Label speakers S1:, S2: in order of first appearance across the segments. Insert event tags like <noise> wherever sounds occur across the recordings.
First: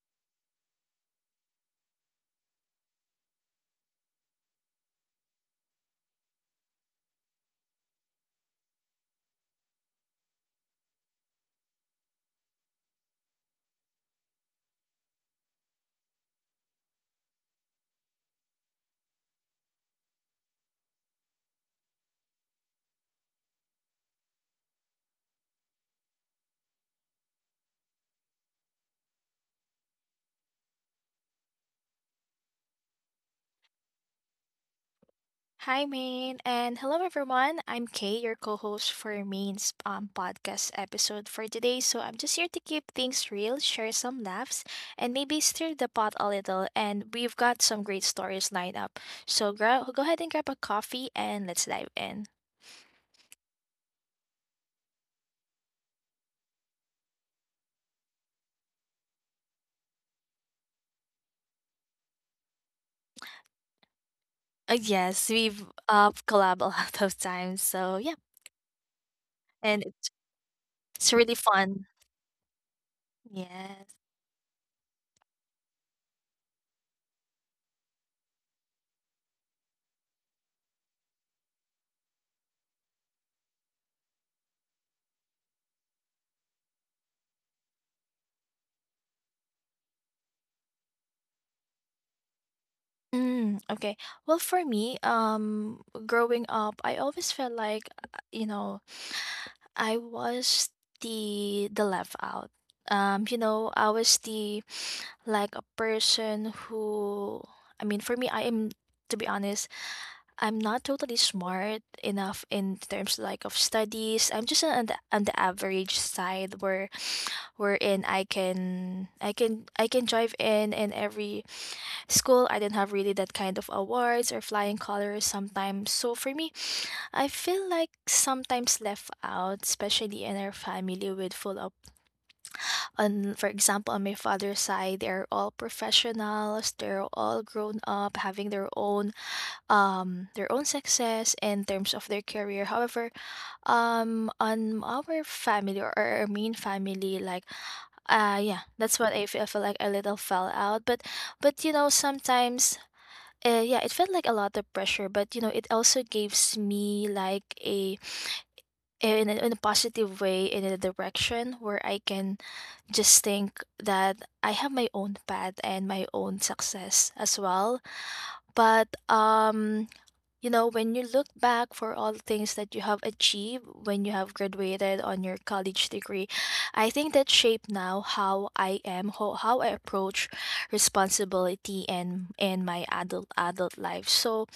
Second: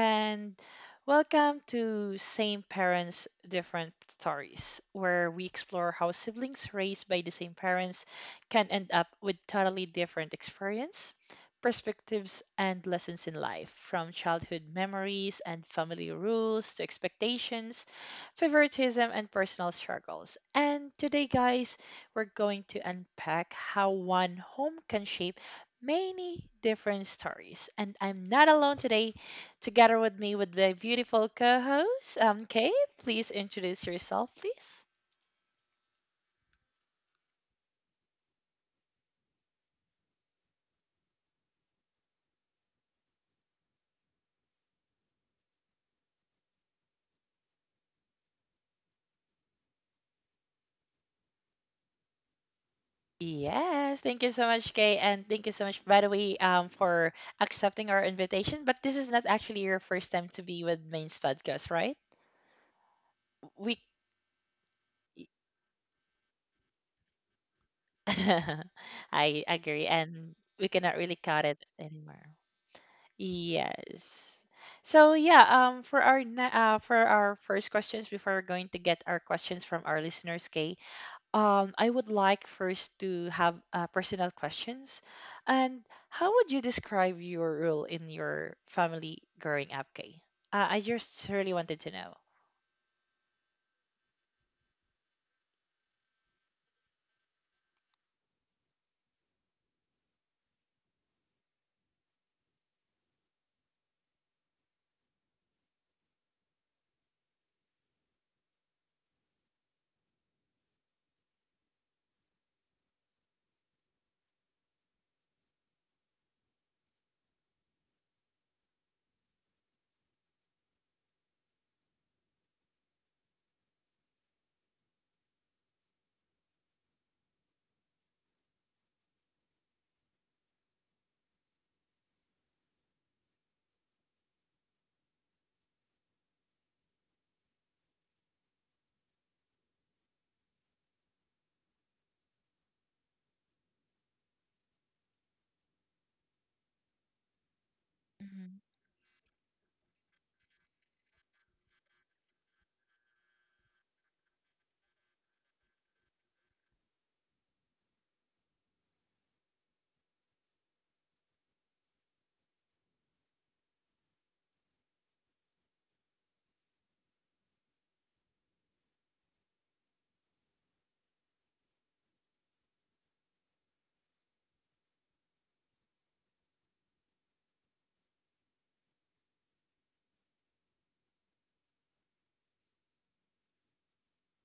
S1: And welcome to Same Parents, Different Stories, where we explore how siblings raised by the same parents can end up with totally different experience, perspectives, and lessons in life, from childhood memories and family rules to expectations, favoritism, and personal struggles. And today, guys, we're going to unpack how one home can shape many different stories. And I'm not alone today. Together with me, with my beautiful co host, Kay. Please introduce yourself, please.
S2: Hi, Maine, and hello, everyone. I'm Kay, your co-host for Maine's podcast episode for today. So I'm just here to keep things real, share some laughs, and maybe stir the pot a little. And we've got some great stories lined up. So go ahead and grab a coffee, and let's dive in.
S1: Yes, thank you so much, Kay, and thank you so much, by the way, for accepting our invitation. But this is not actually your first time to be with Main's podcast, right? We,
S2: Yes, we've collab a lot of times. So yeah,
S1: <laughs> I
S2: and
S1: agree, and we cannot
S2: it's
S1: really
S2: really
S1: cut it
S2: fun.
S1: anymore.
S2: Yes.
S1: Yes. So yeah, for our first questions, before we're going to get our questions from our listeners, Kay, I would like first to have personal questions. And how would you describe your role in your family growing up, Kay? I just really wanted to know.
S2: Mm, okay. Well, for me, growing up, I always felt like, you know, I was the left out. You know, I was the like a person who, I mean, for me, I am, to be honest, I'm not totally smart enough in terms like of studies. I'm just on the average side where wherein I can I can drive in and every school, I didn't have really that kind of awards or flying colors sometimes. So for me, I feel like sometimes left out, especially in our family with full of on for example on my father's side, they're all professionals, they're all grown up, having their own success in terms of their career. However, on our family or our main family, like yeah, that's what I feel like a little fell out. But you know, sometimes yeah, it felt like a lot of pressure, but you know, it also gives me like a in a, in a positive way in a direction where I can just think that I have my own path and my own success as well. But you know, when you look back for all the things that you have achieved when you have graduated on your college degree, I think that shape now how I am, how I approach responsibility and my adult life. So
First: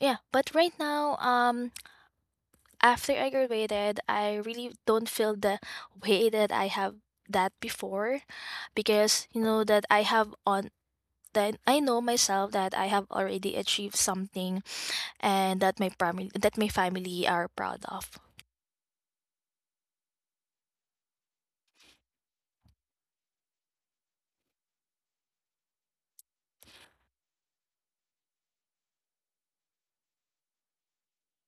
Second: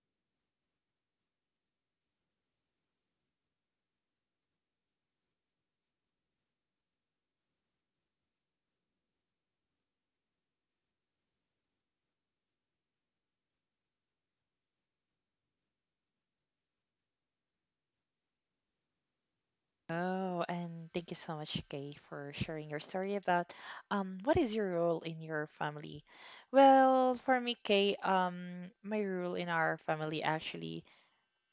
S2: yeah, but right now, after I graduated, I really don't feel the way that I have that before, because you know that I have on that I know myself that I have already achieved something and that my family are proud of.
S1: Oh, and thank you so much, Kay, for sharing your story about what is your role in your family? Well, for me, Kay, my role in our family actually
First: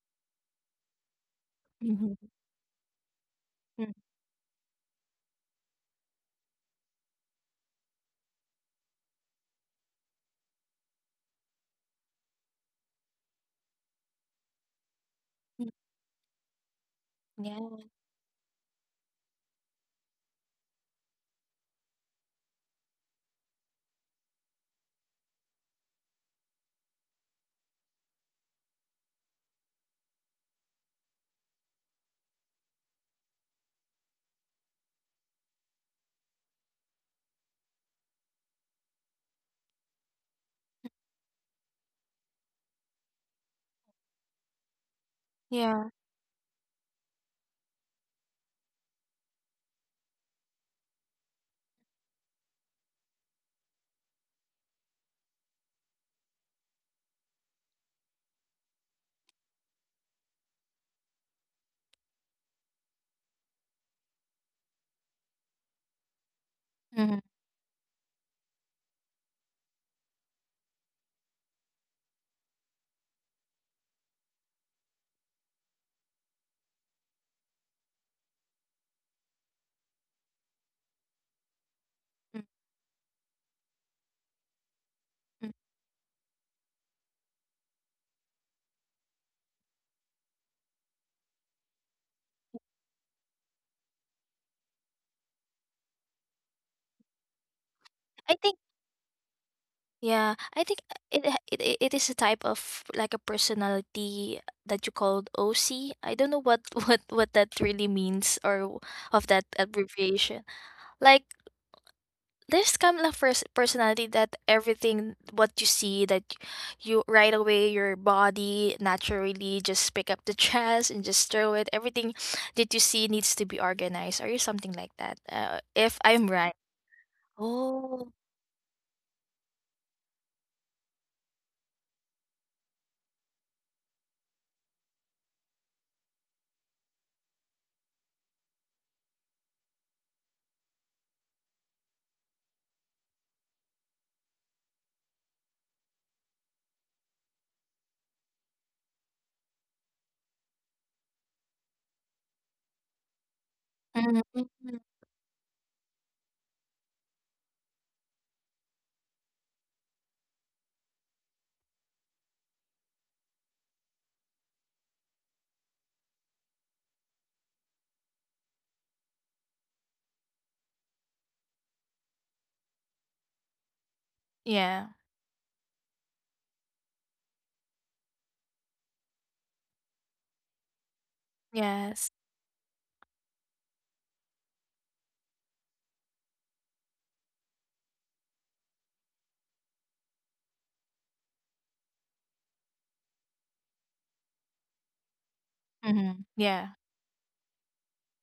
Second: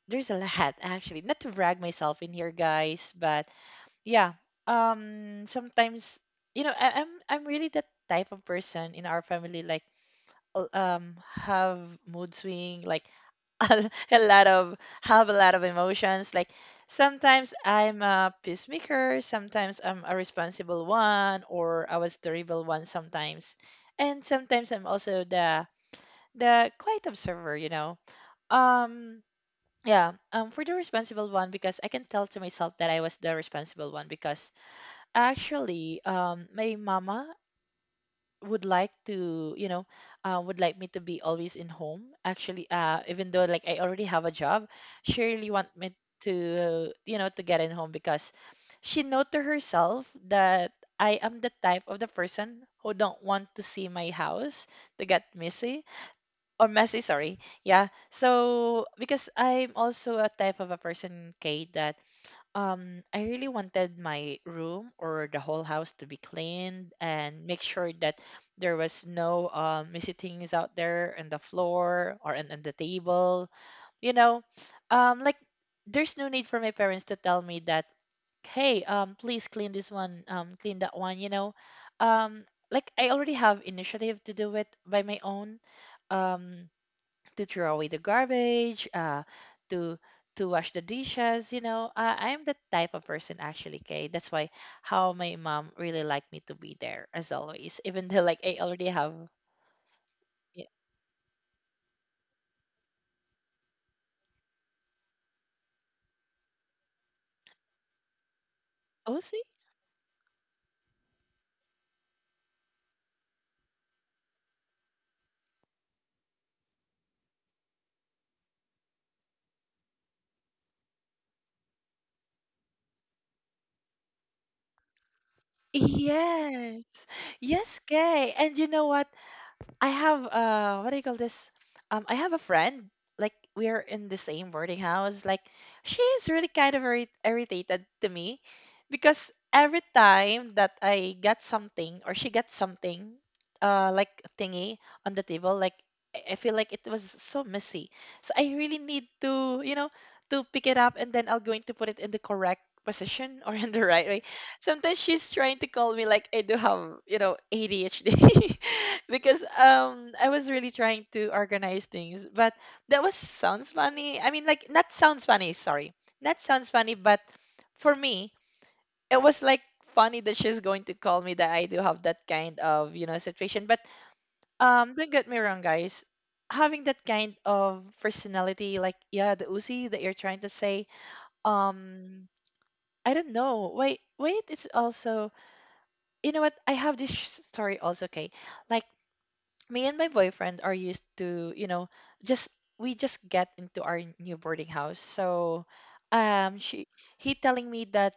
S1: there's a lot <laughs> actually. Not to brag myself
S2: Mhm.
S1: in here, guys, but
S2: Mm.
S1: yeah, sometimes you know, I'm really that type of person in our family like have mood swing like <laughs> a lot of have a lot of
S2: Mm.
S1: emotions. Like sometimes
S2: Yeah.
S1: I'm a peacemaker, sometimes I'm a responsible one, or I was the rebel one sometimes, and sometimes I'm also the quiet observer. You know, um. Yeah, for the responsible one because I can tell to myself that I was the responsible one because actually, my mama would like to you know would like me to be always in home actually even though like I already have a job, she really want me
S2: Yeah.
S1: to you know to get in home because she know to herself that I am the type of the person who don't want to see my house to get messy or messy, sorry. Yeah, so because I'm also a type of a person, Kate, that I really wanted my room or the whole house to be cleaned
S2: Yeah.
S1: and make sure that there was no messy things out there on the floor or on the table. You know, like there's no need for my parents to tell me that, hey, please clean this one, clean that one, you know. Um like I already have initiative to do it by my own. Um to throw away the garbage, to wash the dishes. You know, I'm the type of person actually, Kay. That's why how my mom really liked me to be there as always, <laughs> even though like I
S2: Hmm.
S1: already have.
S2: Yeah,
S1: Yeah.
S2: I think it it is a type of like a personality that you called OC. I don't know what <laughs> what that really means or
S1: Oh,
S2: of
S1: see.
S2: that abbreviation. Like there's kind of first personality that everything what you see that you right away your body naturally just pick up the <laughs> trash and just throw it. Everything that you see needs to be organized or something like that. If I'm right.
S1: Yes, yes,
S2: Oh.
S1: Kay. And you know what? I have what do you call this? I have a friend like we are in the same boarding house. Like she's really kind of irritated to me because every time that I get something or she gets something like thingy on the table like I feel like it was so messy. So I really need to, you know, to pick it up and then I'll going to put it in the correct position or <laughs> in the right way.
S2: Mhm.
S1: Sometimes she's trying to call me like I do have, you know, ADHD <laughs> because I was really trying to organize things, but that was sounds funny. I mean, like not sounds funny, sorry, not sounds funny, but for me it was like funny that she's going to call me that I do have that kind of you know situation. But
S2: Yeah.
S1: don't get me wrong, guys. Having that kind of personality, like yeah, the Uzi that you're trying to say,
S2: Yeah.
S1: um, I don't know. Wait, wait, it's also you know what? I have this story also, okay? Like me and my boyfriend are used to, you know, just we just get into our new boarding house. So,
S2: Mhm. Yeah.
S1: she he telling me that,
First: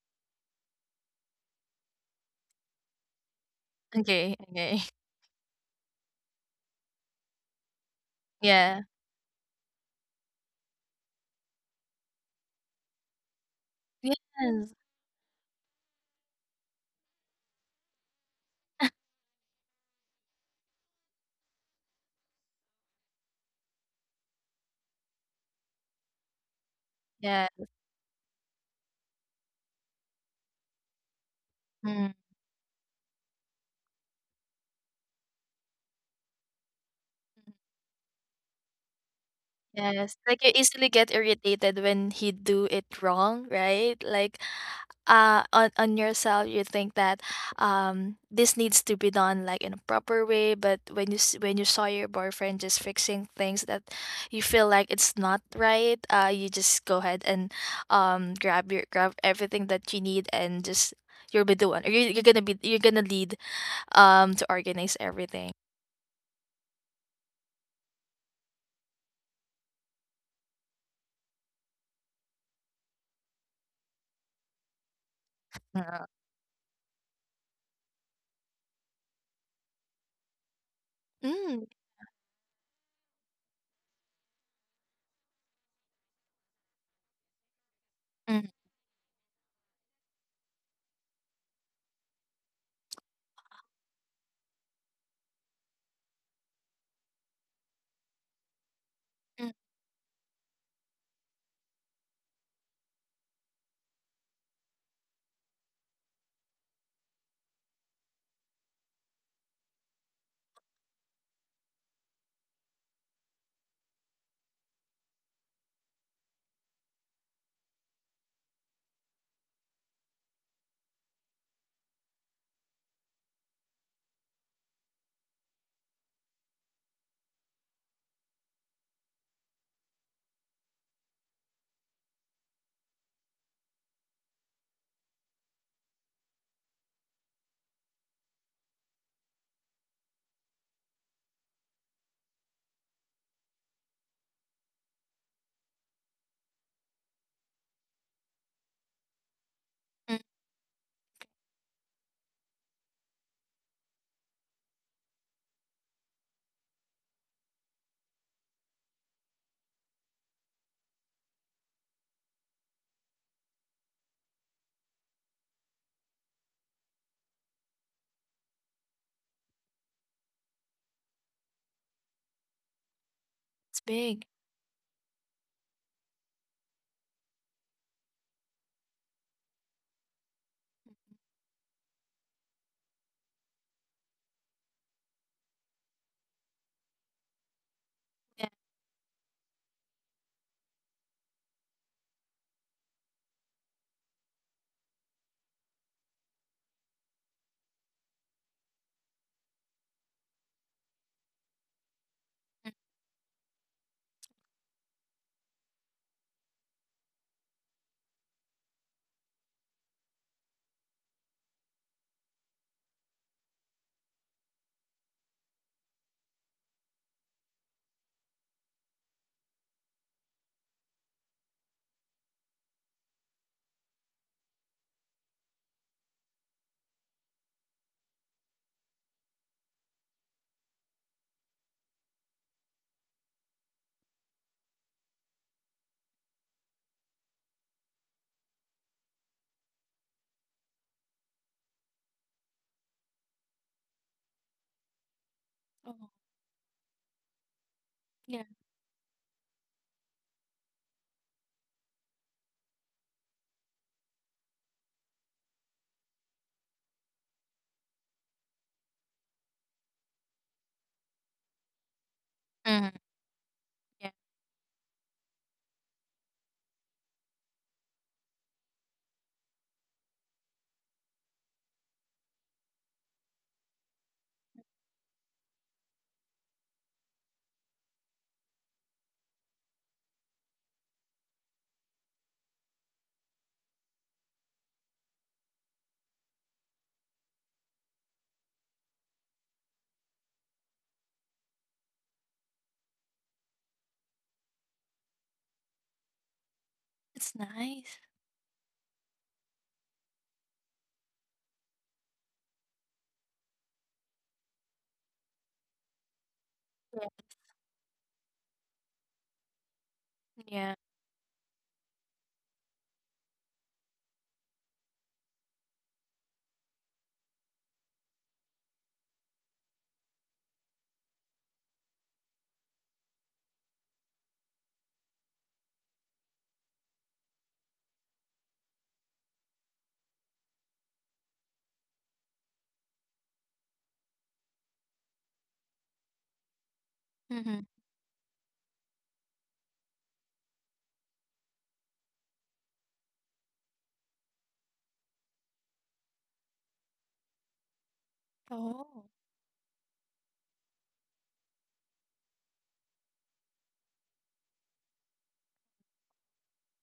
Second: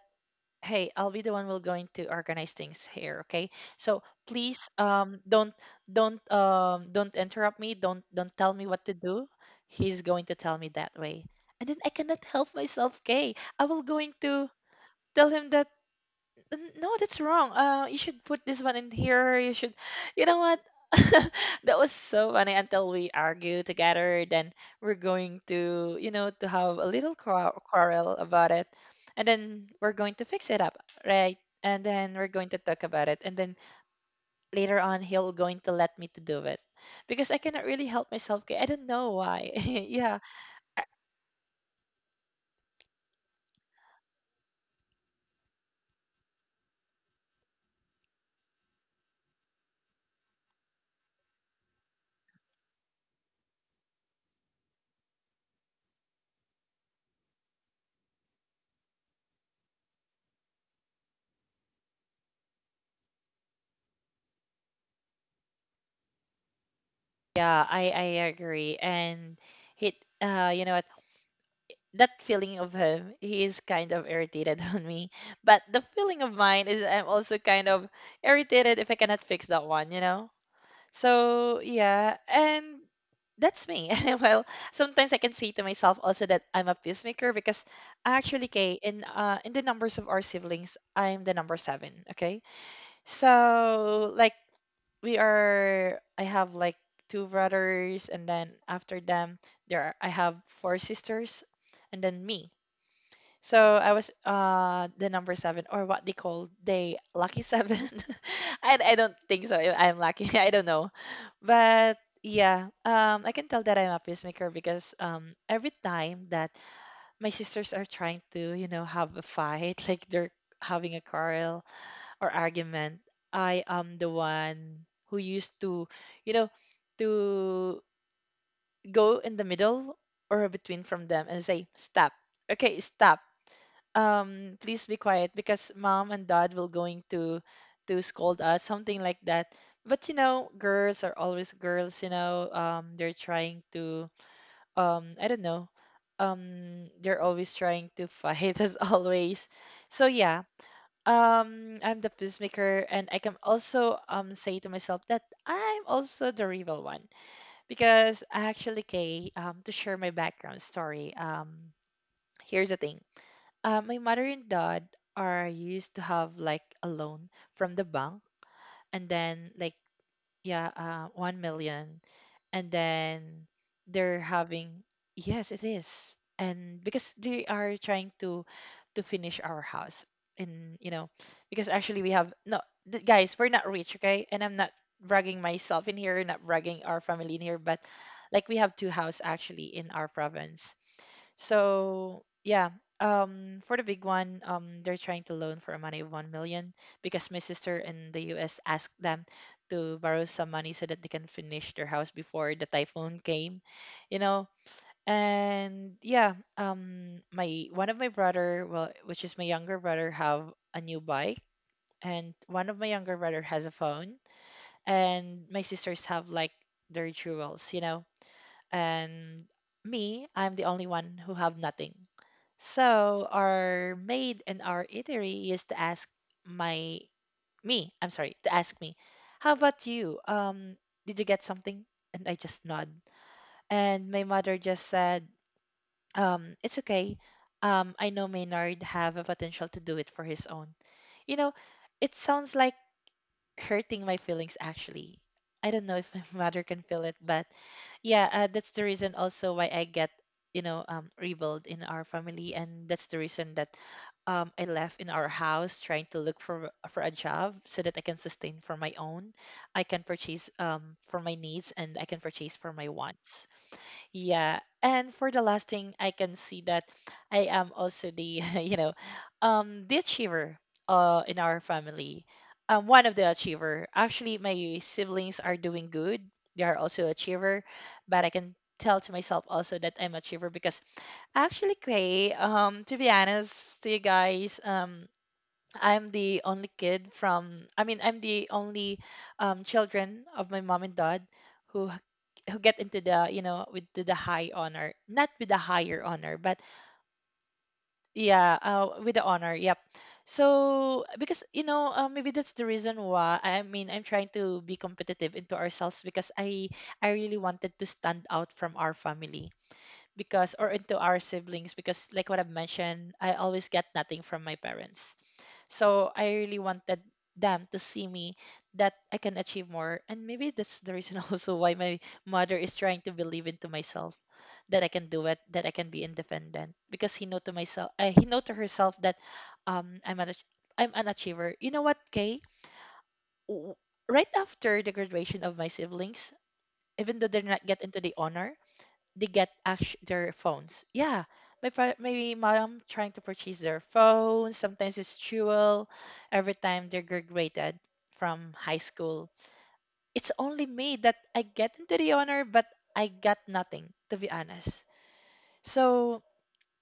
S1: hey, I'll be the one will going to organize things here, okay? So
S2: Okay,
S1: please,
S2: okay. <laughs>
S1: don't interrupt me. Don't tell me
S2: Yeah.
S1: what to do. He's going to tell me that way, and then I cannot help myself, okay? I will going to
S2: Yes.
S1: tell him that no, that's wrong. You should put this one in here. You should, you know what? <laughs> That was so funny until we argue together. Then we're going to, you know, to have a little
S2: Yes.
S1: quarrel about it, and then we're going to fix it up, right? And
S2: Mm.
S1: then we're going to talk about it, and then later on he'll going to let me to do it because I cannot really help myself. 'Kay? I don't know why. <laughs>
S2: Yes.
S1: Yeah,
S2: Like you easily get irritated when he do it wrong, right? Like on yourself you think that this needs to be done like in a proper way, but when you when you saw your boyfriend just fixing things that you feel like it's not right, you just go ahead and grab everything that you need and just you'll be the one. You're gonna be you're gonna lead to organize everything.
S1: I agree. And he, you know what? That feeling of him, he is kind of irritated <laughs> on me. But the
S2: Uh,
S1: feeling of mine is I'm also kind of irritated if I cannot fix that one, you know? So,
S2: mm,
S1: yeah. And that's me. <laughs> Well, sometimes I can say to myself also that I'm a peacemaker because
S2: mm,
S1: actually, Kay, in the numbers of our siblings, I'm the number seven. Okay, so like we are, I have like two brothers, and then after them,
S2: mm,
S1: I have four sisters, and then me. So I was the number seven or what they call they lucky seven. <laughs> I don't think so. I'm lucky. <laughs> I don't know, but yeah, I can tell that I'm a peacemaker because every time that my sisters are trying to you know have a fight, <laughs> like they're having a quarrel or argument, I am the one who used to you know to go in the middle or between from them and say stop. Okay, stop, please be quiet because mom and dad will going to scold us something like that. But you know, girls are always girls, you know, they're trying to I don't know, they're always trying to fight <laughs> as always. So
S2: mm.
S1: yeah, I'm the peacemaker and I can also say to myself that I'm also the rival one because actually, Kay, to share my background story. Here's the thing. My mother and dad are used to have like a loan from the bank, and then like yeah, 1 million, and then
S2: It's
S1: they're
S2: big.
S1: having yes, it is, and because they are trying to finish our house, and you know, because actually we have no guys, we're not rich, okay, and I'm not bragging myself in here, not bragging our family in here, but like
S2: Yeah.
S1: we have two house actually in our province, so yeah, for the big one, they're trying to loan for a money of 1 million because my sister in the U.S. asked them to borrow some money so that they can finish their house before the typhoon came, you know. And yeah, my one of my brother, well, which is my younger brother, have a new bike, and one of my younger brother has a phone, and my sisters have like their jewels, you know. And me, I'm the only one who have nothing, so our maid in our eatery used to ask my I'm sorry, to ask me, how about you? Did you get something? And I just nod. And my mother just said, it's okay. I know Maynard have a potential to do it for his own. You know, it sounds like hurting my feelings actually. I don't know
S2: Oh,
S1: if my <laughs> mother can feel it, but yeah,
S2: yeah.
S1: that's the reason also why I get, you know, rebelled in our family, and that's the reason that I left in our house trying to look for a job so that I can sustain for my own, I can purchase for my needs, and I can purchase for
S2: Mm,
S1: my wants.
S2: yeah.
S1: Yeah. And for the last thing, I can see that I am also the, <laughs> you know, the achiever in our family. I'm one of the achiever. Actually, my siblings are doing good. They are also achiever, but I can tell to myself also that I'm achiever because actually, Kay, to be honest to you guys, I'm the only kid from I mean I'm the only children of my mom and dad who h- who get into the with the high honor, not with the higher honor, but
S2: It's nice.
S1: yeah, with the honor, yep. So because maybe that's the reason why. I mean, I'm trying to be competitive into ourselves because I
S2: Yeah.
S1: I really wanted to stand out from our family, because or
S2: Yeah.
S1: into our siblings, because like what I've mentioned, I always get nothing from my parents. So I really wanted them to see me that I can achieve more. And maybe that's the reason <laughs> also why my mother is trying to believe into myself, that I can do it, that I can be independent. Because he know to myself, he know to herself that um, I'm an ach- I'm an achiever. You know what, Kay? W- Right after the graduation of my siblings, even though they're
S2: Mm-hmm.
S1: not get into the honor, they get actu their phones. Yeah, my mom trying to purchase their phone. Sometimes it's jewel. Every time they're graduated from high
S2: Oh.
S1: school, it's only me that I get into the honor, but I got nothing, to be honest. So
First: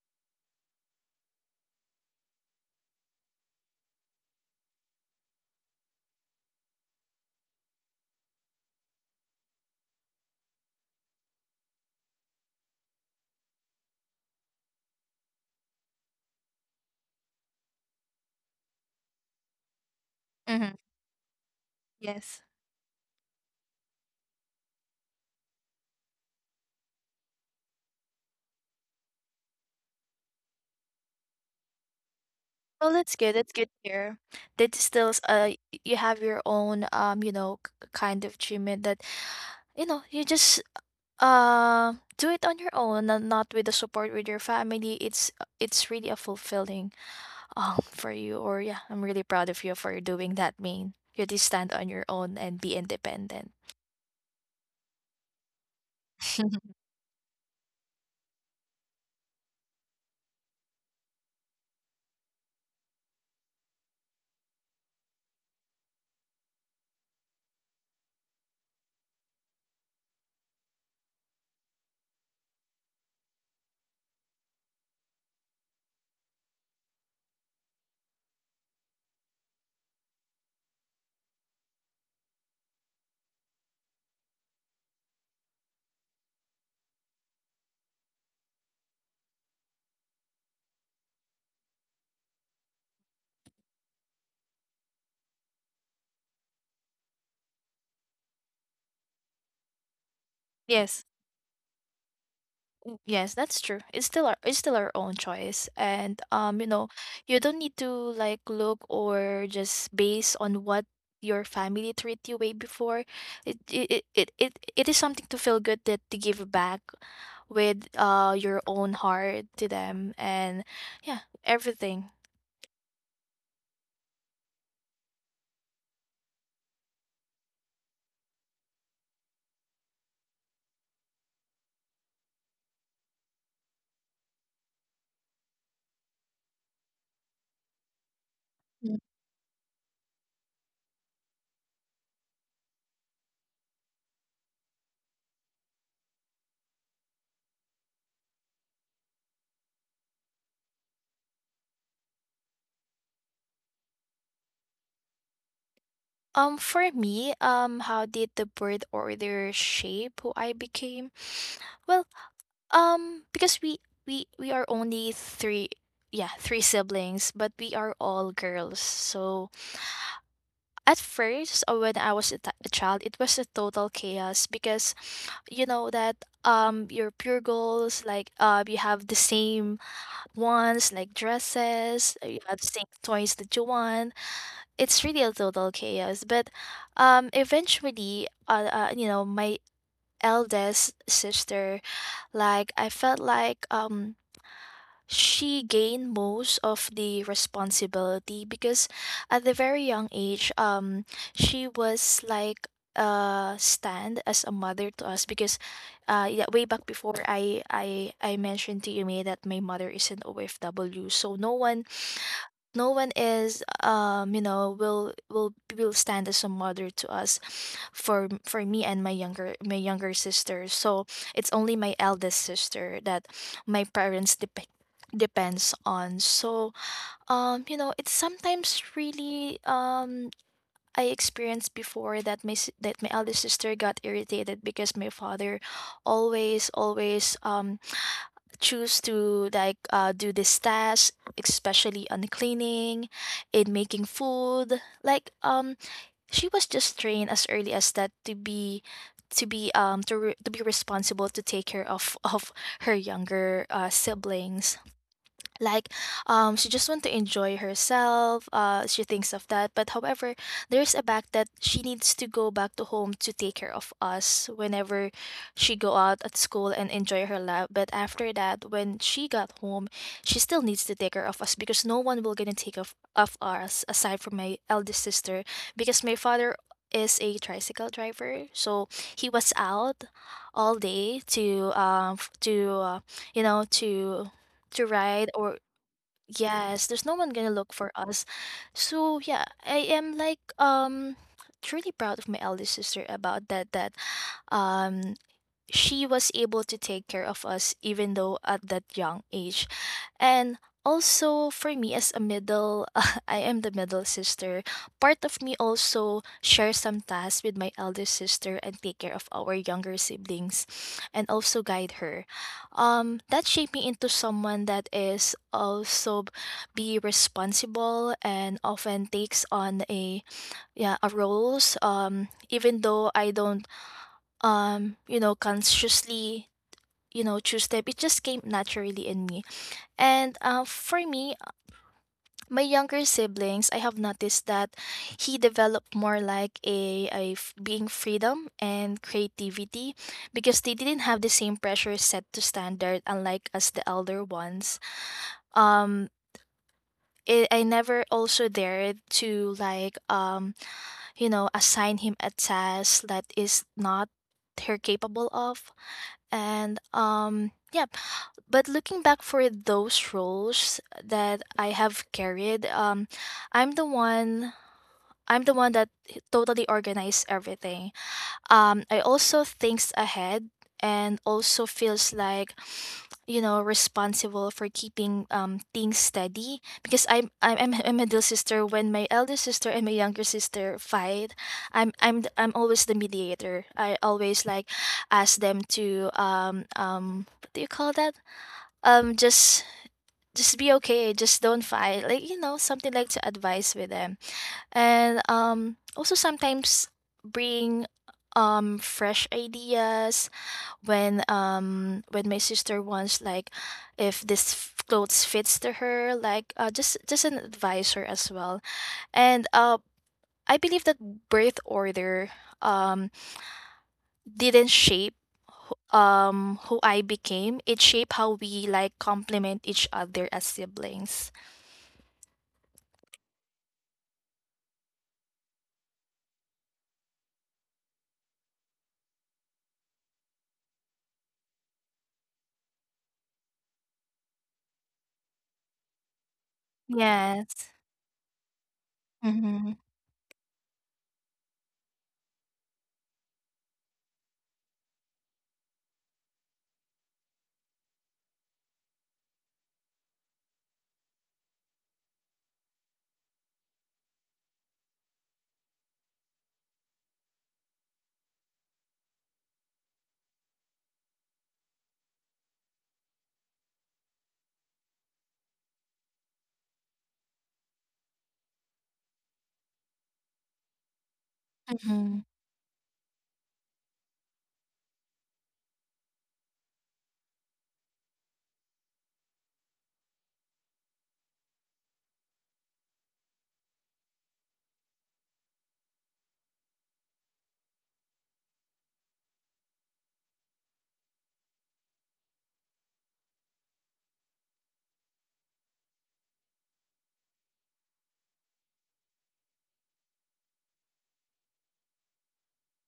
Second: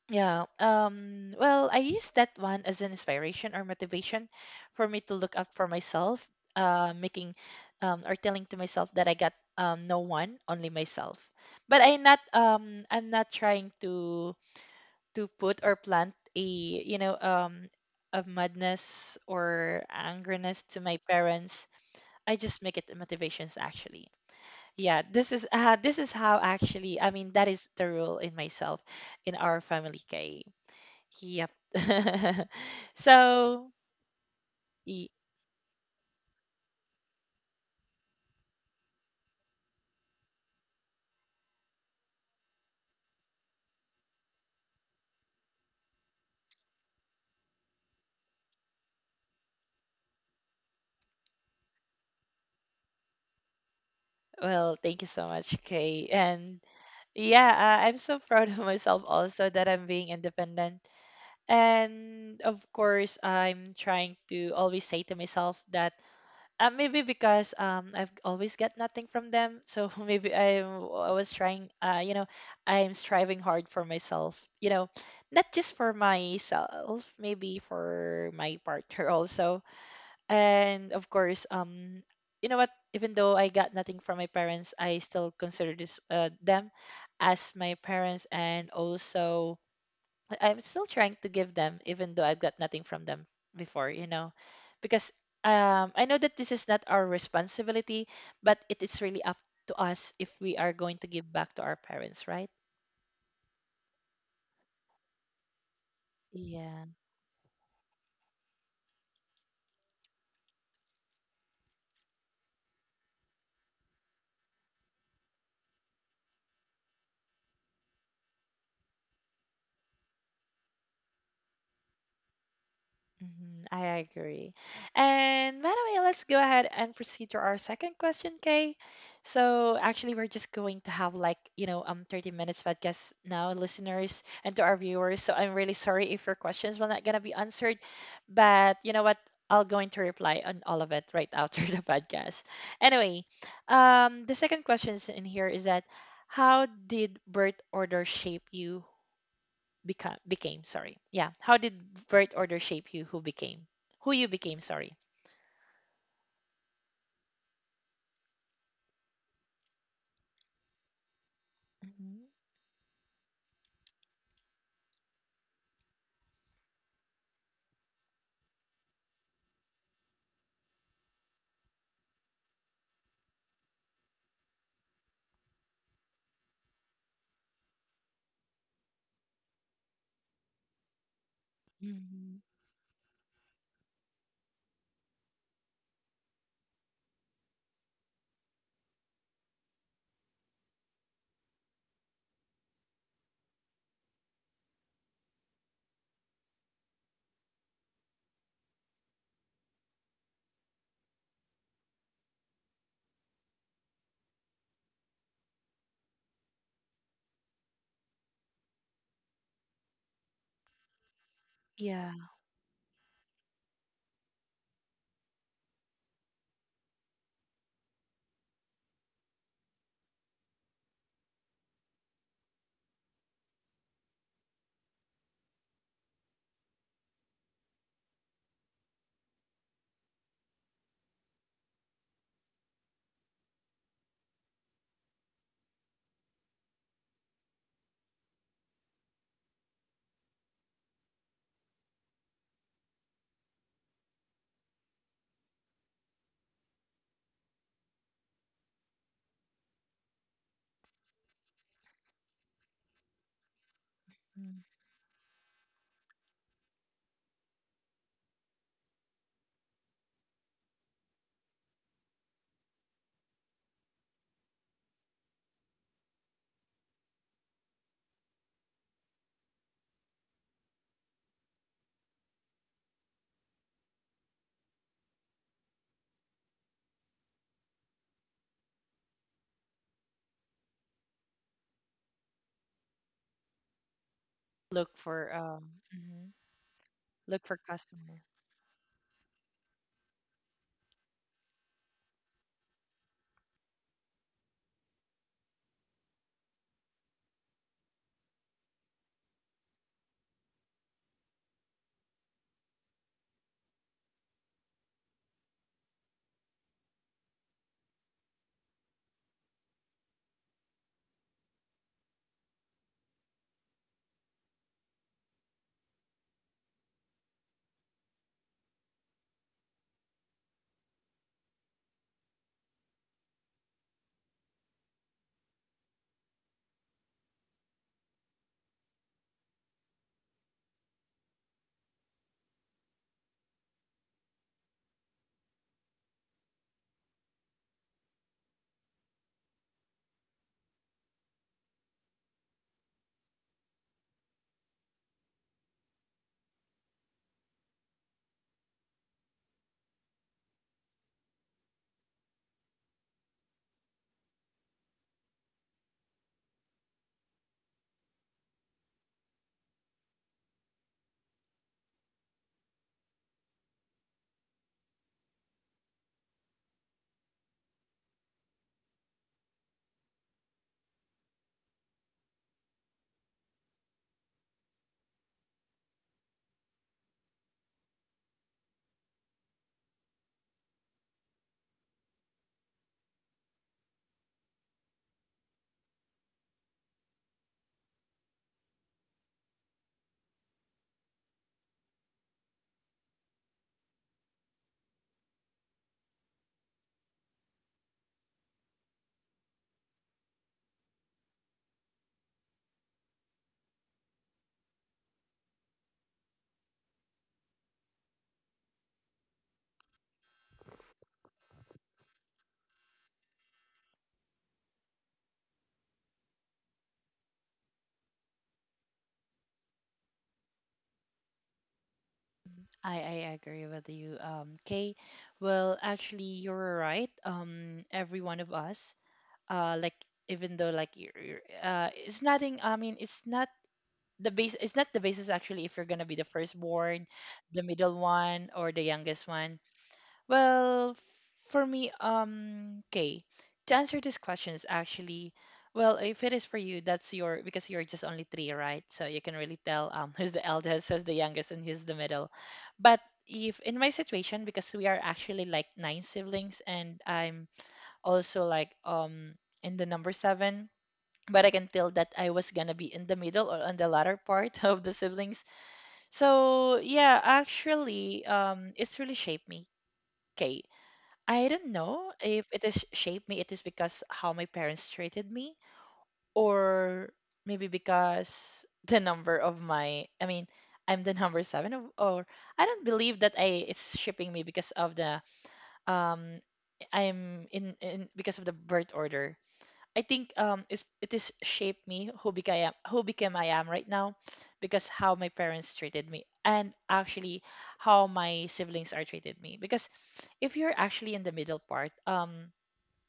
S1: yeah. Well, I use that one as an inspiration or motivation for me to look up for myself, making or telling to myself that I got no one, only myself. But I'm not trying to put or plant a a madness or angerness
S2: Mm-hmm.
S1: to my parents. I
S2: Yes.
S1: just make it motivations actually. Yeah, this is <laughs> this is how actually. I mean, that is the rule in myself, in our family, Kay. Yep.
S2: Well,
S1: <laughs>
S2: that's good. That's good
S1: So,
S2: here. That still,
S1: y-
S2: you have your own, you know, kind of treatment that, you know, you just do it on your own and not with the support with your family. It's really a fulfilling for you or yeah, I'm really proud of you for doing that, Main. You just stand on your own and be independent.
S1: well, thank you so much, Kay. And
S2: <laughs>
S1: yeah, I'm so proud of myself also that I'm being independent. And of course, I'm trying to always say to myself that maybe because I've always get nothing from them, so <laughs> maybe I was trying, I'm striving hard for myself, not just for myself, maybe for my partner <laughs> also. And of course, you know what, even though I got nothing from my parents, I still consider this them as my parents. And also, I'm still trying to give them, even though I've got nothing from them before, you know, because I know that this is not our responsibility, but it is really up to us if we are going to
S2: Yes.
S1: give back to our parents, right?
S2: Mm, yes, that's true. It's still our, it's still our own choice. And you
S1: Yeah.
S2: know, you don't need to like look or just base on what your family treat you way before. It it is something to feel good that to give back with your own heart to them, and yeah, everything.
S1: Mhm, I agree. And by the way, let's go ahead and proceed to our second question, Kay. So actually, we're just going to have like, 30 minutes podcast now, listeners and to our viewers. So I'm really sorry if your questions were not gonna be answered, but you know what? I'll going to reply on all of it right after <laughs> the podcast. Anyway, the second question in here is that, how did birth order shape you become became, sorry, yeah, how did birth order shape you who became, who you became, sorry.
S2: For me, how did the birth order shape who I became? Well,
S1: Mhm.
S2: because we are only three, yeah, three siblings, but we are all girls. So at first, when I was a, a child, it was a total chaos because you know that your pure goals like you have the same ones like dresses, you
S1: Mhm.
S2: have the same toys that you want, it's really a total chaos. But eventually you know, my eldest sister, like I felt like she gained most of the responsibility because at the very young age she was like stand as a mother to us because yeah, way back before I mentioned to you, May, that my mother is an OFW. So no one,
S1: Yeah.
S2: no one is you know, will stand as a mother to us for for me and my younger, my younger sister. So it's only my eldest sister that my parents depends on. So you know, it's sometimes really I experienced before that my that my eldest sister got irritated because my father always choose to like do this task, especially on cleaning, in making food. Like she was just trained as early as that to be to be to, to be responsible to take care of her younger
S1: Mm.
S2: siblings. Like she just want to enjoy herself. She thinks of that, but however, there's a fact that she needs to go back to home to take care of us whenever she go out at school and enjoy her life. But after that, when she got home, she still needs to take care of us because no one will gonna take of us aside from my eldest sister, because my father is a tricycle driver. So he was out all day to f to you know, to
S1: Look
S2: ride
S1: for
S2: or,
S1: mhm.
S2: yes, there's no one gonna
S1: Look for
S2: look for us.
S1: customer.
S2: So yeah, I am like truly proud of my eldest sister about that, that um she was able to take care of us even though at that young age. And also for me as a middle, <laughs> I am the middle sister. Part of me also shares some tasks with my elder sister and take care of our younger siblings and also guide her. That shaped me into someone that is also be responsible and often takes on a, yeah, a roles even though I don't you know, consciously, you know, choose them. It just came naturally in me. And for me, my younger siblings, I have noticed that he developed more like a, being freedom and creativity because they didn't have the same pressure set to standard unlike us the elder ones. um it, I never also dared to like you know, assign him a task that is not her capable of. And yep, but looking back for those roles that I have carried, i'm the one I'm the one that totally organized everything. I also thinks ahead and also feels like, you know, responsible for keeping things steady. Because I'm a middle sister, when my elder sister and my younger sister fight, I'm I'm always the mediator. I always like ask them to what do you call that, um just just be okay, just don't fight, like, you know, something like to advise with them. And also sometimes bring fresh ideas when my sister wants, like if this clothes fits to her, like just an advisor as well. And I believe that birth order um didn't shape who I became. It shaped how we like complement each other as siblings.
S1: I agree with you, Kay. Well, actually, you're right. Every one of us, like, even though like you're it's nothing. I mean, it's not the base. It's not the basis actually. If you're gonna be the firstborn, the
S2: Yes.
S1: middle one, or the youngest one,
S2: Mhm.
S1: well, for me, okay, to answer these questions, actually, well, if it is for you, that's your because you're just only three, right? So you can really tell <laughs> who's the eldest, who's the youngest, and who's the middle. But if in my situation, because we are actually like nine siblings, and I'm also like in the number seven. But I can tell that I was gonna be in the middle or on the latter part <laughs> of the siblings. So yeah, actually, it's really shaped me. Okay, I don't know
S2: Mhm.
S1: if it has shaped me. It is because how my parents treated me, or maybe because the number of my. I mean, I'm the <laughs> number seven, or I don't believe that I it's shaping me because of the um I'm in because of the birth order. I think it is shaped me who became I am right now, because how my parents treated me and actually how my siblings are treated me. Because if you're actually in the middle part,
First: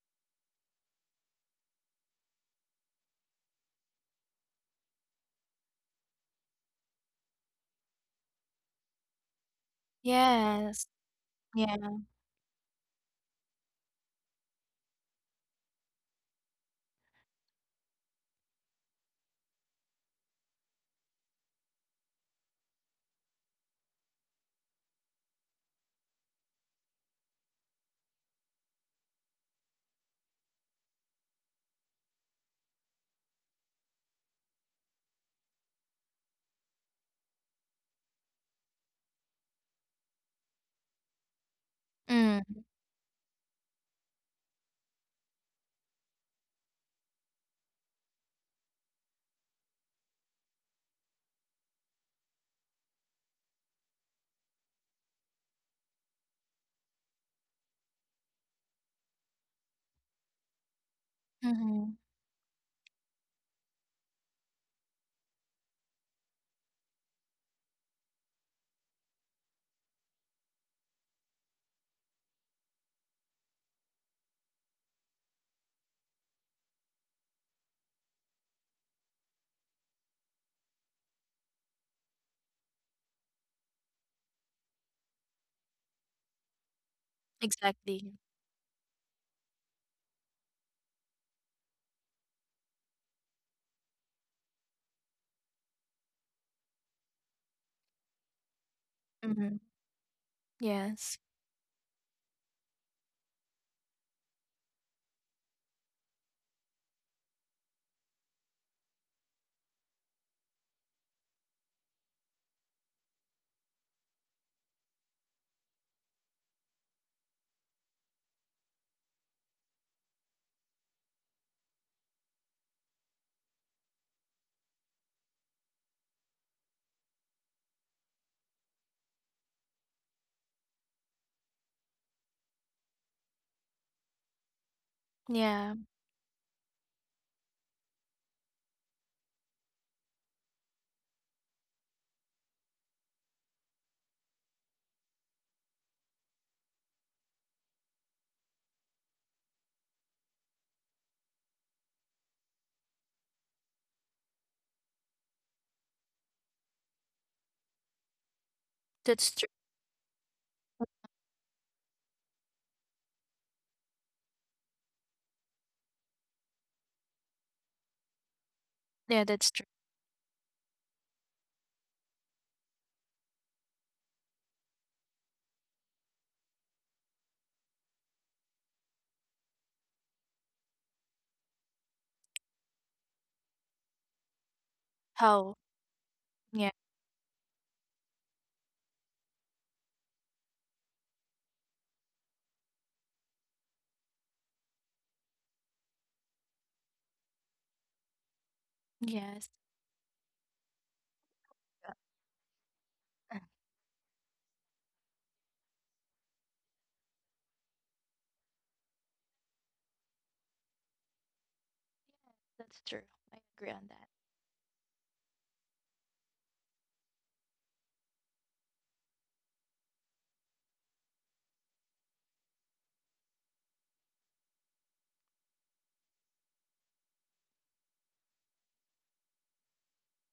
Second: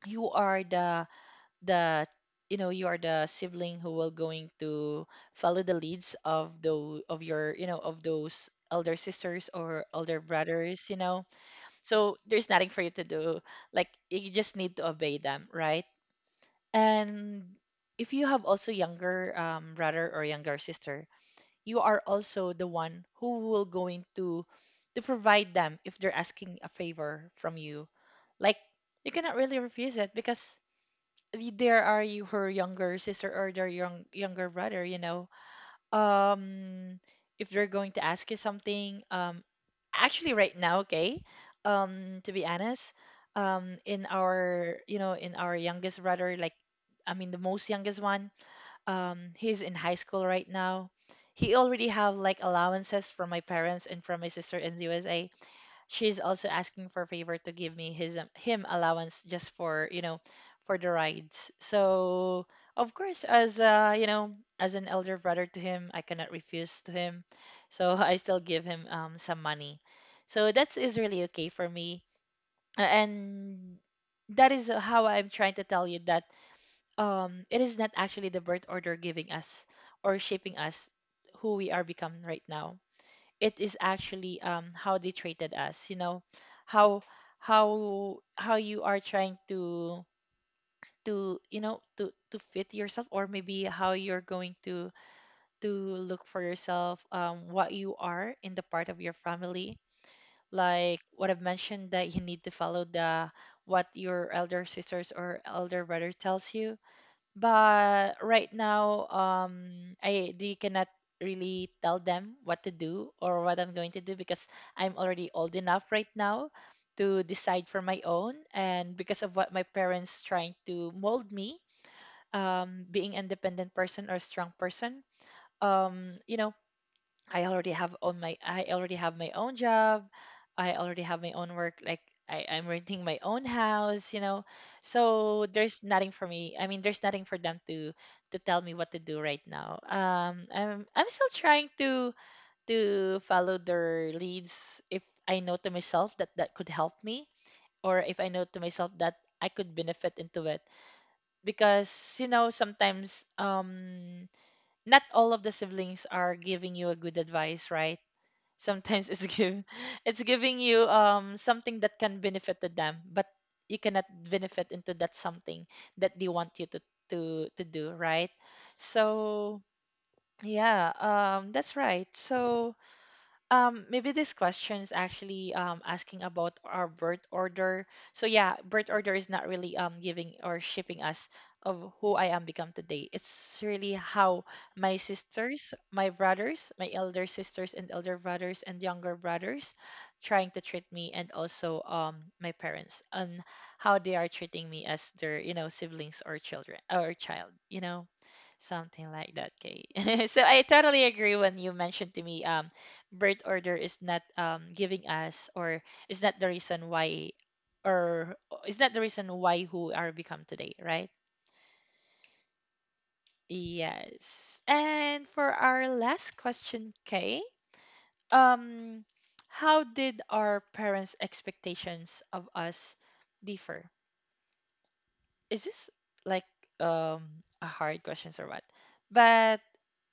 S1: you are the you are the sibling who will going to follow the leads of your, of those elder sisters or elder
S2: Yes.
S1: brothers,
S2: Yeah.
S1: so there's nothing for you to do, like you just need to obey them, right? And if you have also younger, brother or younger sister, you are also the one who will going to provide them if they're asking a favor from you. Like you cannot really refuse it because there are you her younger sister or their young younger brother. um if they're going to ask you something, actually right now, okay, to
S2: Mm.
S1: be honest, in our youngest brother, like, I mean, the most youngest one, he's in high school right now. He already have like allowances from my parents and from my sister in the USA. She's also asking for a favor to give me his, him allowance, just for you know for the rides.
S2: Mhm.
S1: So of course, as you know as an elder brother to him, I cannot refuse to him. So <laughs> I still give him some money. So that is really okay for me. And that is how I'm trying to tell you that it is not actually the birth order giving us or shaping us who we are become right now. It is actually how they treated us, you know, how
S2: Exactly.
S1: how you are trying to to fit yourself, or maybe how you're going to look for yourself, what you are in the part of your
S2: Mhm.
S1: family,
S2: Yes.
S1: like what I've mentioned, that you need to follow the what your elder sisters or elder brother tells you. But right now, I they cannot really tell them what to do or what I'm going to do because I'm already old enough right now to decide for my own, and because of what my parents trying to mold me, being an independent person or strong person. You know, I already have on my I already have my own job. I already have my own work. Like I'm renting my own house. So
S2: Yeah.
S1: there's nothing for me. I mean, there's nothing for them to tell me what to do right now. I'm still trying to follow their leads if I know to myself that that could help me, or if I know to myself that I could benefit into it. Because sometimes not all of the siblings are giving you a good advice, right? Sometimes
S2: That's
S1: it's
S2: true.
S1: give <laughs> it's giving you something that can benefit to them, but you cannot benefit into that something that they want you to do, right?
S2: Yeah, that's true.
S1: So yeah, that's right. So maybe this question is actually asking about our birth order. So yeah, birth order is not really giving or shaping us of who I am become today. It's really how my
S2: How?
S1: sisters, my
S2: Yeah.
S1: brothers, my elder sisters and elder brothers and younger brothers trying to treat me, and also my parents, and how they are treating me as their, siblings or children or child, something
S2: Yes.
S1: like that, Kay. <laughs> So I totally agree when
S2: Yeah.
S1: you mentioned to me
S2: Uh.
S1: birth order is not, giving us, or is not the reason why, or is not the reason why who are become today, right?
S2: That's true. I agree on that.
S1: Yes. And for our last question, Kay, um how did our parents expectations of us differ? Is this like, um a hard questions, or what? But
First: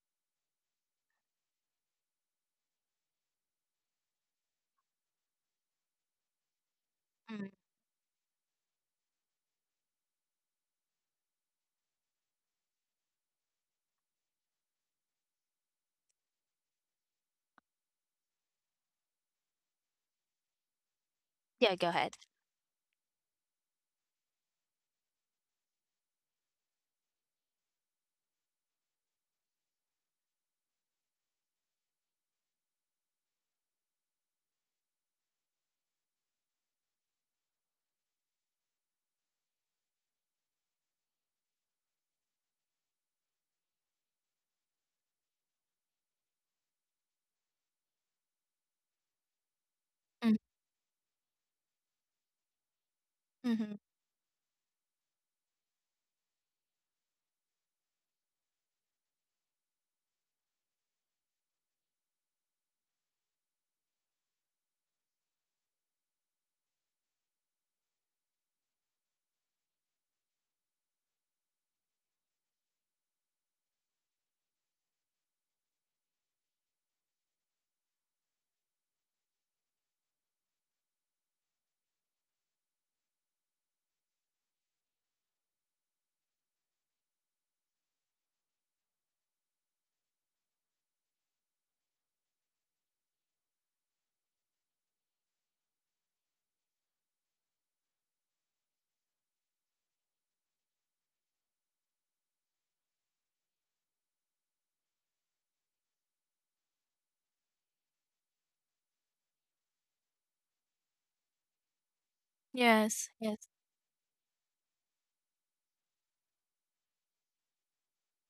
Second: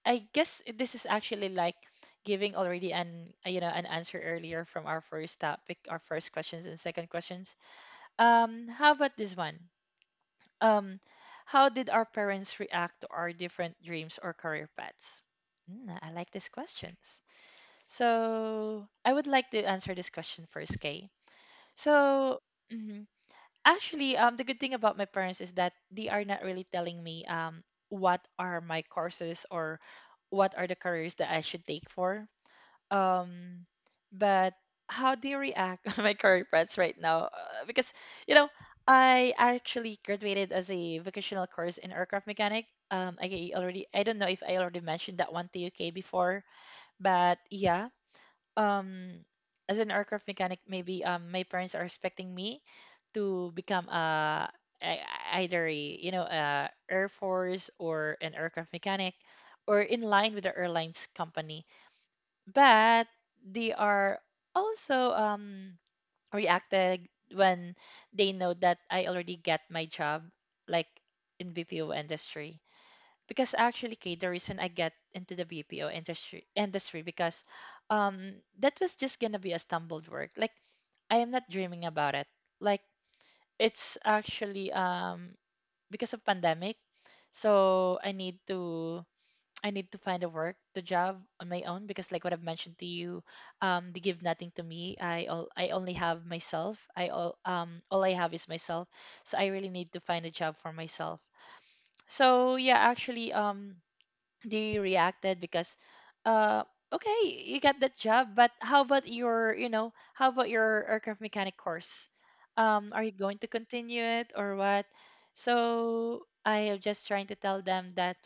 S1: I guess this is actually like giving already an an answer earlier from our first topic, our first questions and second
S2: Mm.
S1: questions. How about this one? Um, how did our parents react to our different dreams or career paths? I like these questions. So I would like to answer this question first, Kay.
S2: Yeah. Go ahead.
S1: So. Mm-hmm. Actually, the good thing about my parents is that they are not really telling me what are my courses or what are the careers that I should take for. Um, but how do you react <laughs> my career paths right now? Because you know, I actually graduated as a vocational course in aircraft mechanic. I don't know if I already mentioned that one to UK before, but yeah, um as an aircraft
S2: Mm.
S1: mechanic, maybe my parents are expecting me to
S2: Mhm.
S1: become a ei- either a, a air force or an aircraft mechanic, or in line with the airlines company. But they are also reacted when they know that I already get my job, like in BPO industry. Because actually, Kate, the reason I get into the BPO industry because, um that was just gonna be a stumbled work. Like, I am not dreaming about it. Like, it's actually because of pandemic, so I need to find a work, the job on my own, because like what I've mentioned to you, they give nothing to me. I only have myself. I all I have is myself. So I really need to find a job for myself. So yeah, actually, they reacted because, uh okay, you got that job, but how about your, you know, how about your aircraft mechanic course, are
S2: Yes.
S1: you going to
S2: Yes.
S1: continue it or what? So I am just trying to tell them that,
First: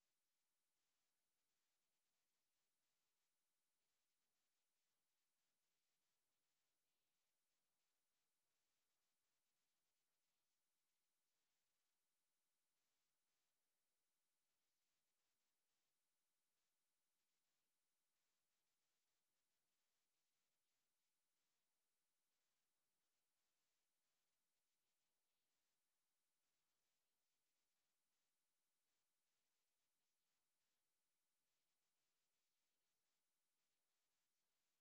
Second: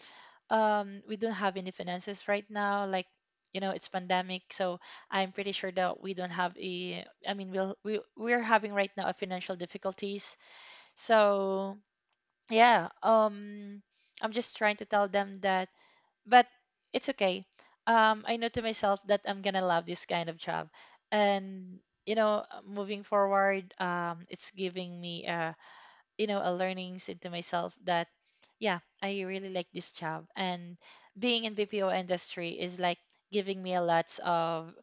S1: we don't have any finances right now, like, you know, it's pandemic. So I'm pretty sure that we don't have a, I mean, we're having right now a financial difficulties. So yeah, I'm just trying to tell them that, but it's okay. I know to myself that I'm gonna love this kind of job, and you know, moving forward, it's giving me a, you know, a learnings into myself, that yeah, I really like this job. And being in BPO industry is like giving me a lots of,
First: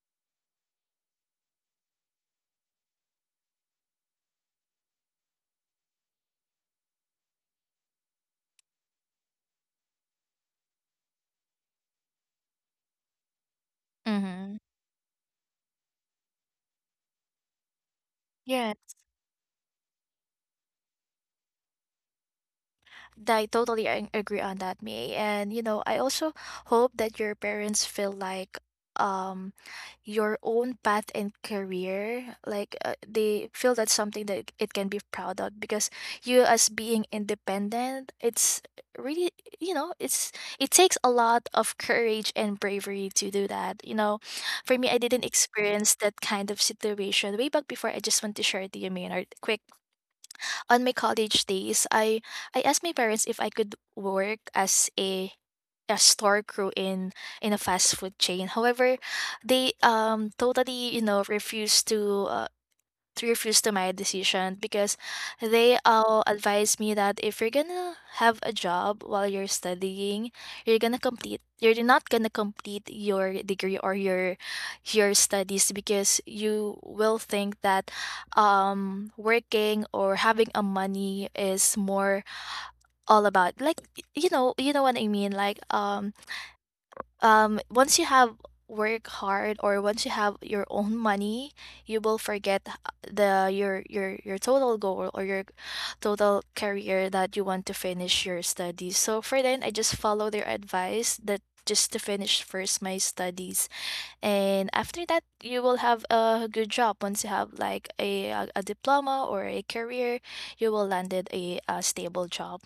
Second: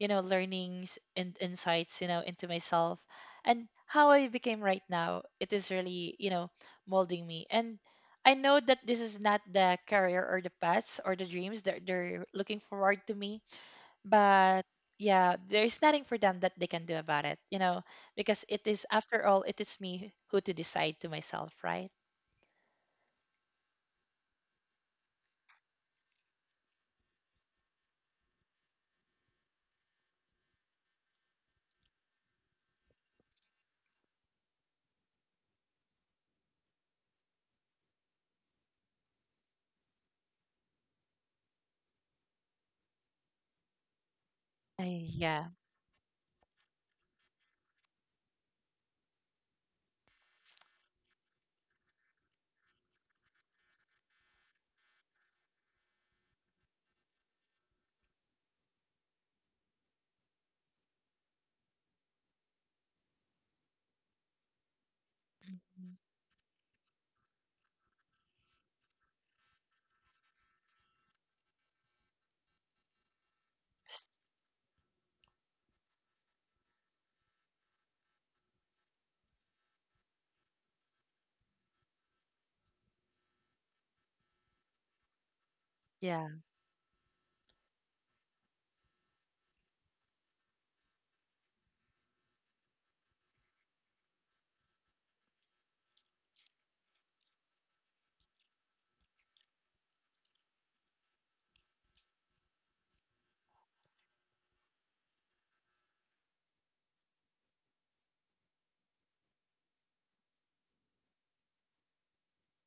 S1: you know, learnings and insights, you know, into myself. And how I became right now, it is really, you know, molding me. And I know that this is not the career or the paths or the dreams that they're looking forward to me,
S2: Mhm.
S1: but yeah, there's nothing for them that they can do about it, you know, because it
S2: Yeah,
S1: is, after all, it is me who to decide to myself, right?
S2: I totally agree on that, May. And you know, I also hope that your parents feel like um your own path and career like they feel that's something that it can be proud of, because you as being independent, it's really, you know, it's, it takes a lot of courage and bravery to do that, you know. For me, I
S1: I,
S2: didn't
S1: yeah.
S2: experience that kind of situation way back before. I just want to share it to you, Maynard, quick. On my college days, I asked my parents if I could work as a store crew in a fast food chain. However, they totally refused to refuse to my decision because they
S1: Mm.
S2: all advised me that if you're gonna have a job while you're studying, you're not gonna complete your degree or your studies because you will think that working or having a money is more all about like you know what I mean like
S1: Yeah,
S2: once you have work hard or once you have your own money you will forget h- the your total goal or your total career that you want to finish your studies. So for then I just follow their advice that just to finish first my studies, and after that you will have a good job. Once you have like a diploma or a career, you will landed a stable job.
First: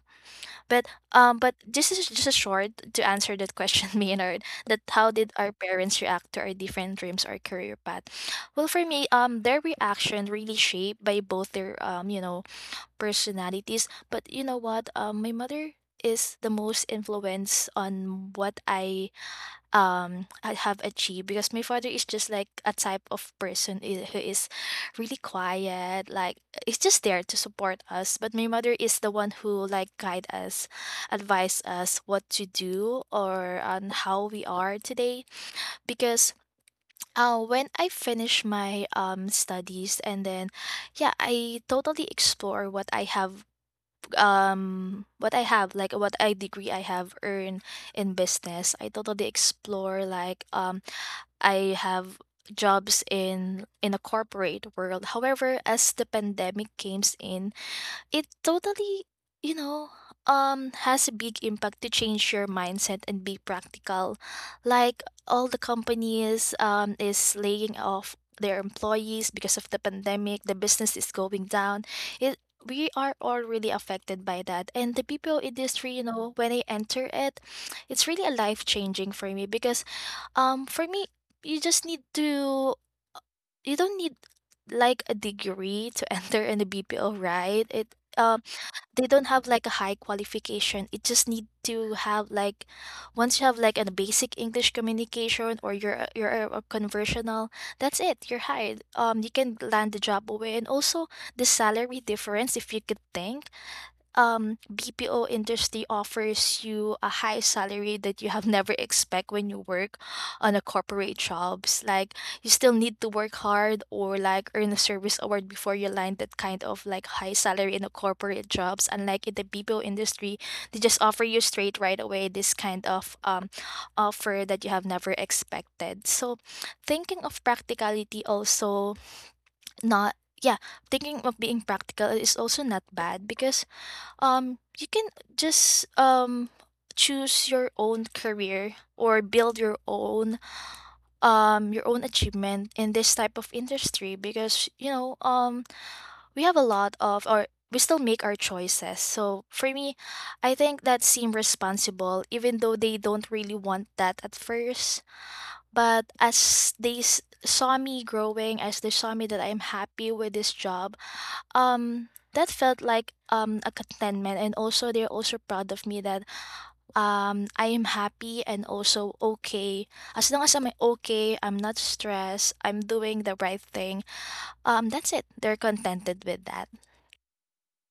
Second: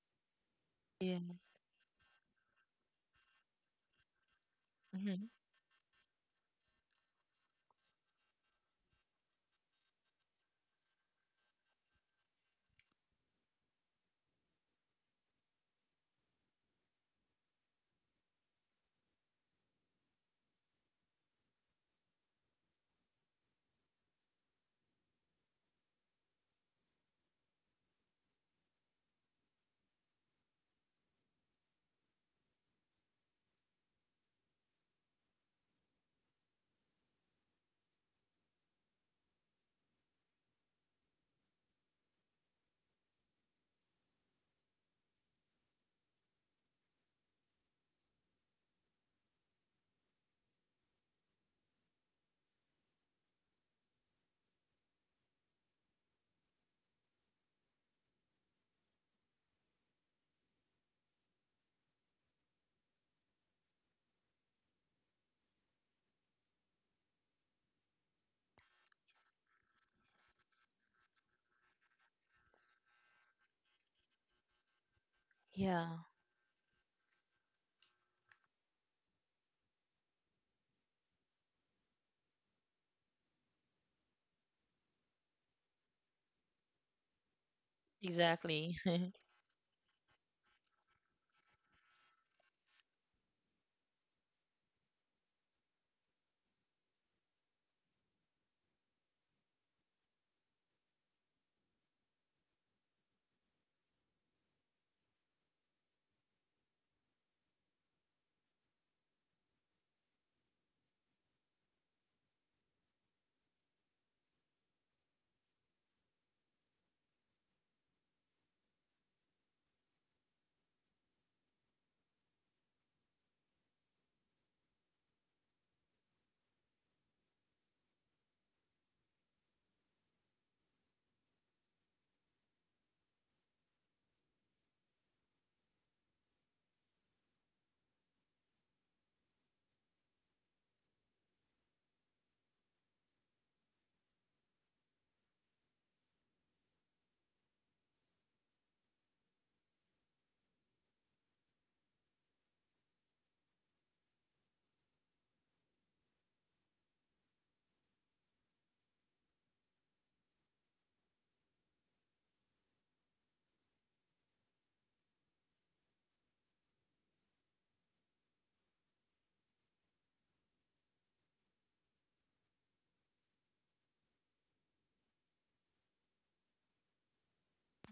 S2: but
S1: yeah.
S2: um, but this is just a short to answer that question, <laughs> Maynard. That how
S1: Hmm.
S2: did our parents react to our different dreams or career path? Well, for me, their reaction really shaped by both their personalities. But you know what? My mother is the most influence on what I have achieved, because my father is just like a type of person who is really quiet, like it's just there to support us. But my mother is the one who like guide us, advise us what to do or on how we are today. Because when I finish my studies and then yeah, I totally explore what I have, what I have like what I degree I have earned in business. I totally explore like I have jobs in a corporate world. However, as the pandemic came in, it totally, you know, has a big impact to change your mindset and be practical. Like all the companies is laying off their employees because of the pandemic, the business is going down. It we are all really affected by that. And the BPO
S1: Yeah,
S2: industry, you know, when I enter it, it's really a life changing for me. Because for me, you just need to you don't need like a degree to <laughs> enter in the BPO, right? It
S1: exactly.
S2: they don't have like a high qualification. It just need to have like, once you have like a basic English communication, or you're a conversational, that's it. You're hired. You can land the job away. And also the salary difference, if you could think, BPO industry offers you a high salary that you have never expect when you work on a corporate jobs. Like you still need to work hard or like earn a service award before you land that kind of like high salary in a corporate jobs, unlike in the BPO industry. They just offer you straight right away this kind of offer that you have never expected. So thinking of practicality also not, yeah, thinking of being practical is also not bad. Because you can just choose your own career or build your own achievement in this type of industry. Because you know we have a lot of, or we still make our choices. So for me, I think that seem responsible, even though they don't really want that at first. But as they saw me growing, as they saw me that I'm happy with this job, um that felt like a contentment, and also they're also proud of me that I am happy and also okay. As long as I'm okay, I'm not stressed, I'm doing the right thing, that's it. They're contented with that.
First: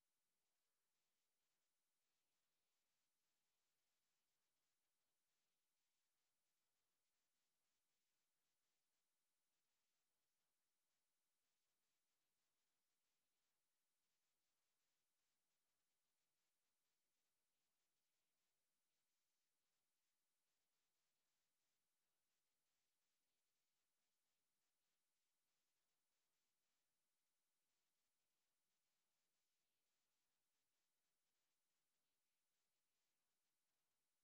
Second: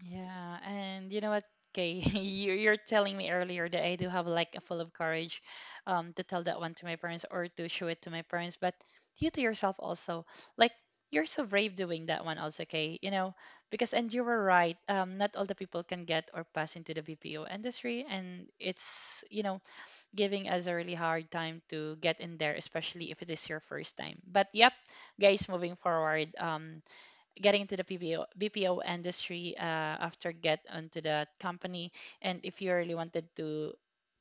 S1: Yeah, and you know what, Kay, <laughs> you're telling me earlier that I do have like a full of courage, to tell that one to my parents or to show it to my parents, but you to yourself also, like, you're so brave doing that one also, Kay. You know, because, and you were right. Not all the people can get or pass into the BPO industry, and it's, you know, giving us a really hard time to get in there, especially if it is your first time. But yep, guys, moving forward. Getting into the PBO, BPO industry, after get onto that company, and if you really wanted to,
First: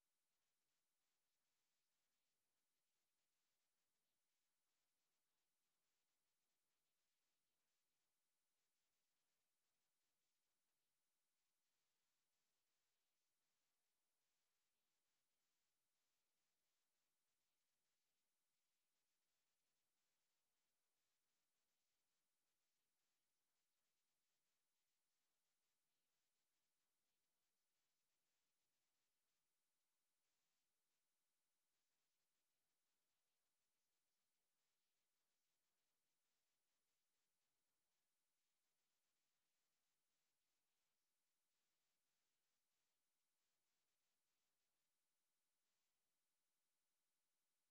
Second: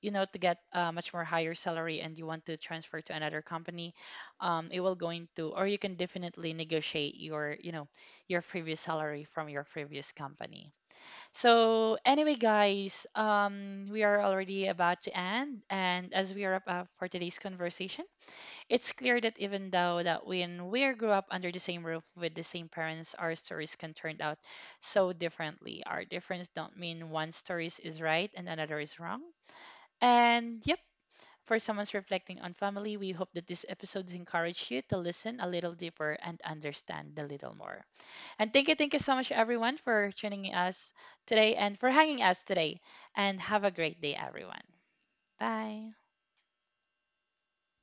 S1: you know, to get a much more higher salary and you want to transfer to another company, it will go into, or you can definitely negotiate your, you know, your previous salary from your previous company. So anyway, guys, we are already about to end, and as we wrap up for today's conversation. It's clear that even though that when we grew up under the same roof with the same parents, our stories can turn out so differently. Our difference don't mean one story is right and another is wrong. And yep, for someone's reflecting on family, we hope that this episode encourage you to listen a little deeper and understand a little more. And thank you so much everyone for tuning us today and for hanging us today. And have a great day, everyone. Bye.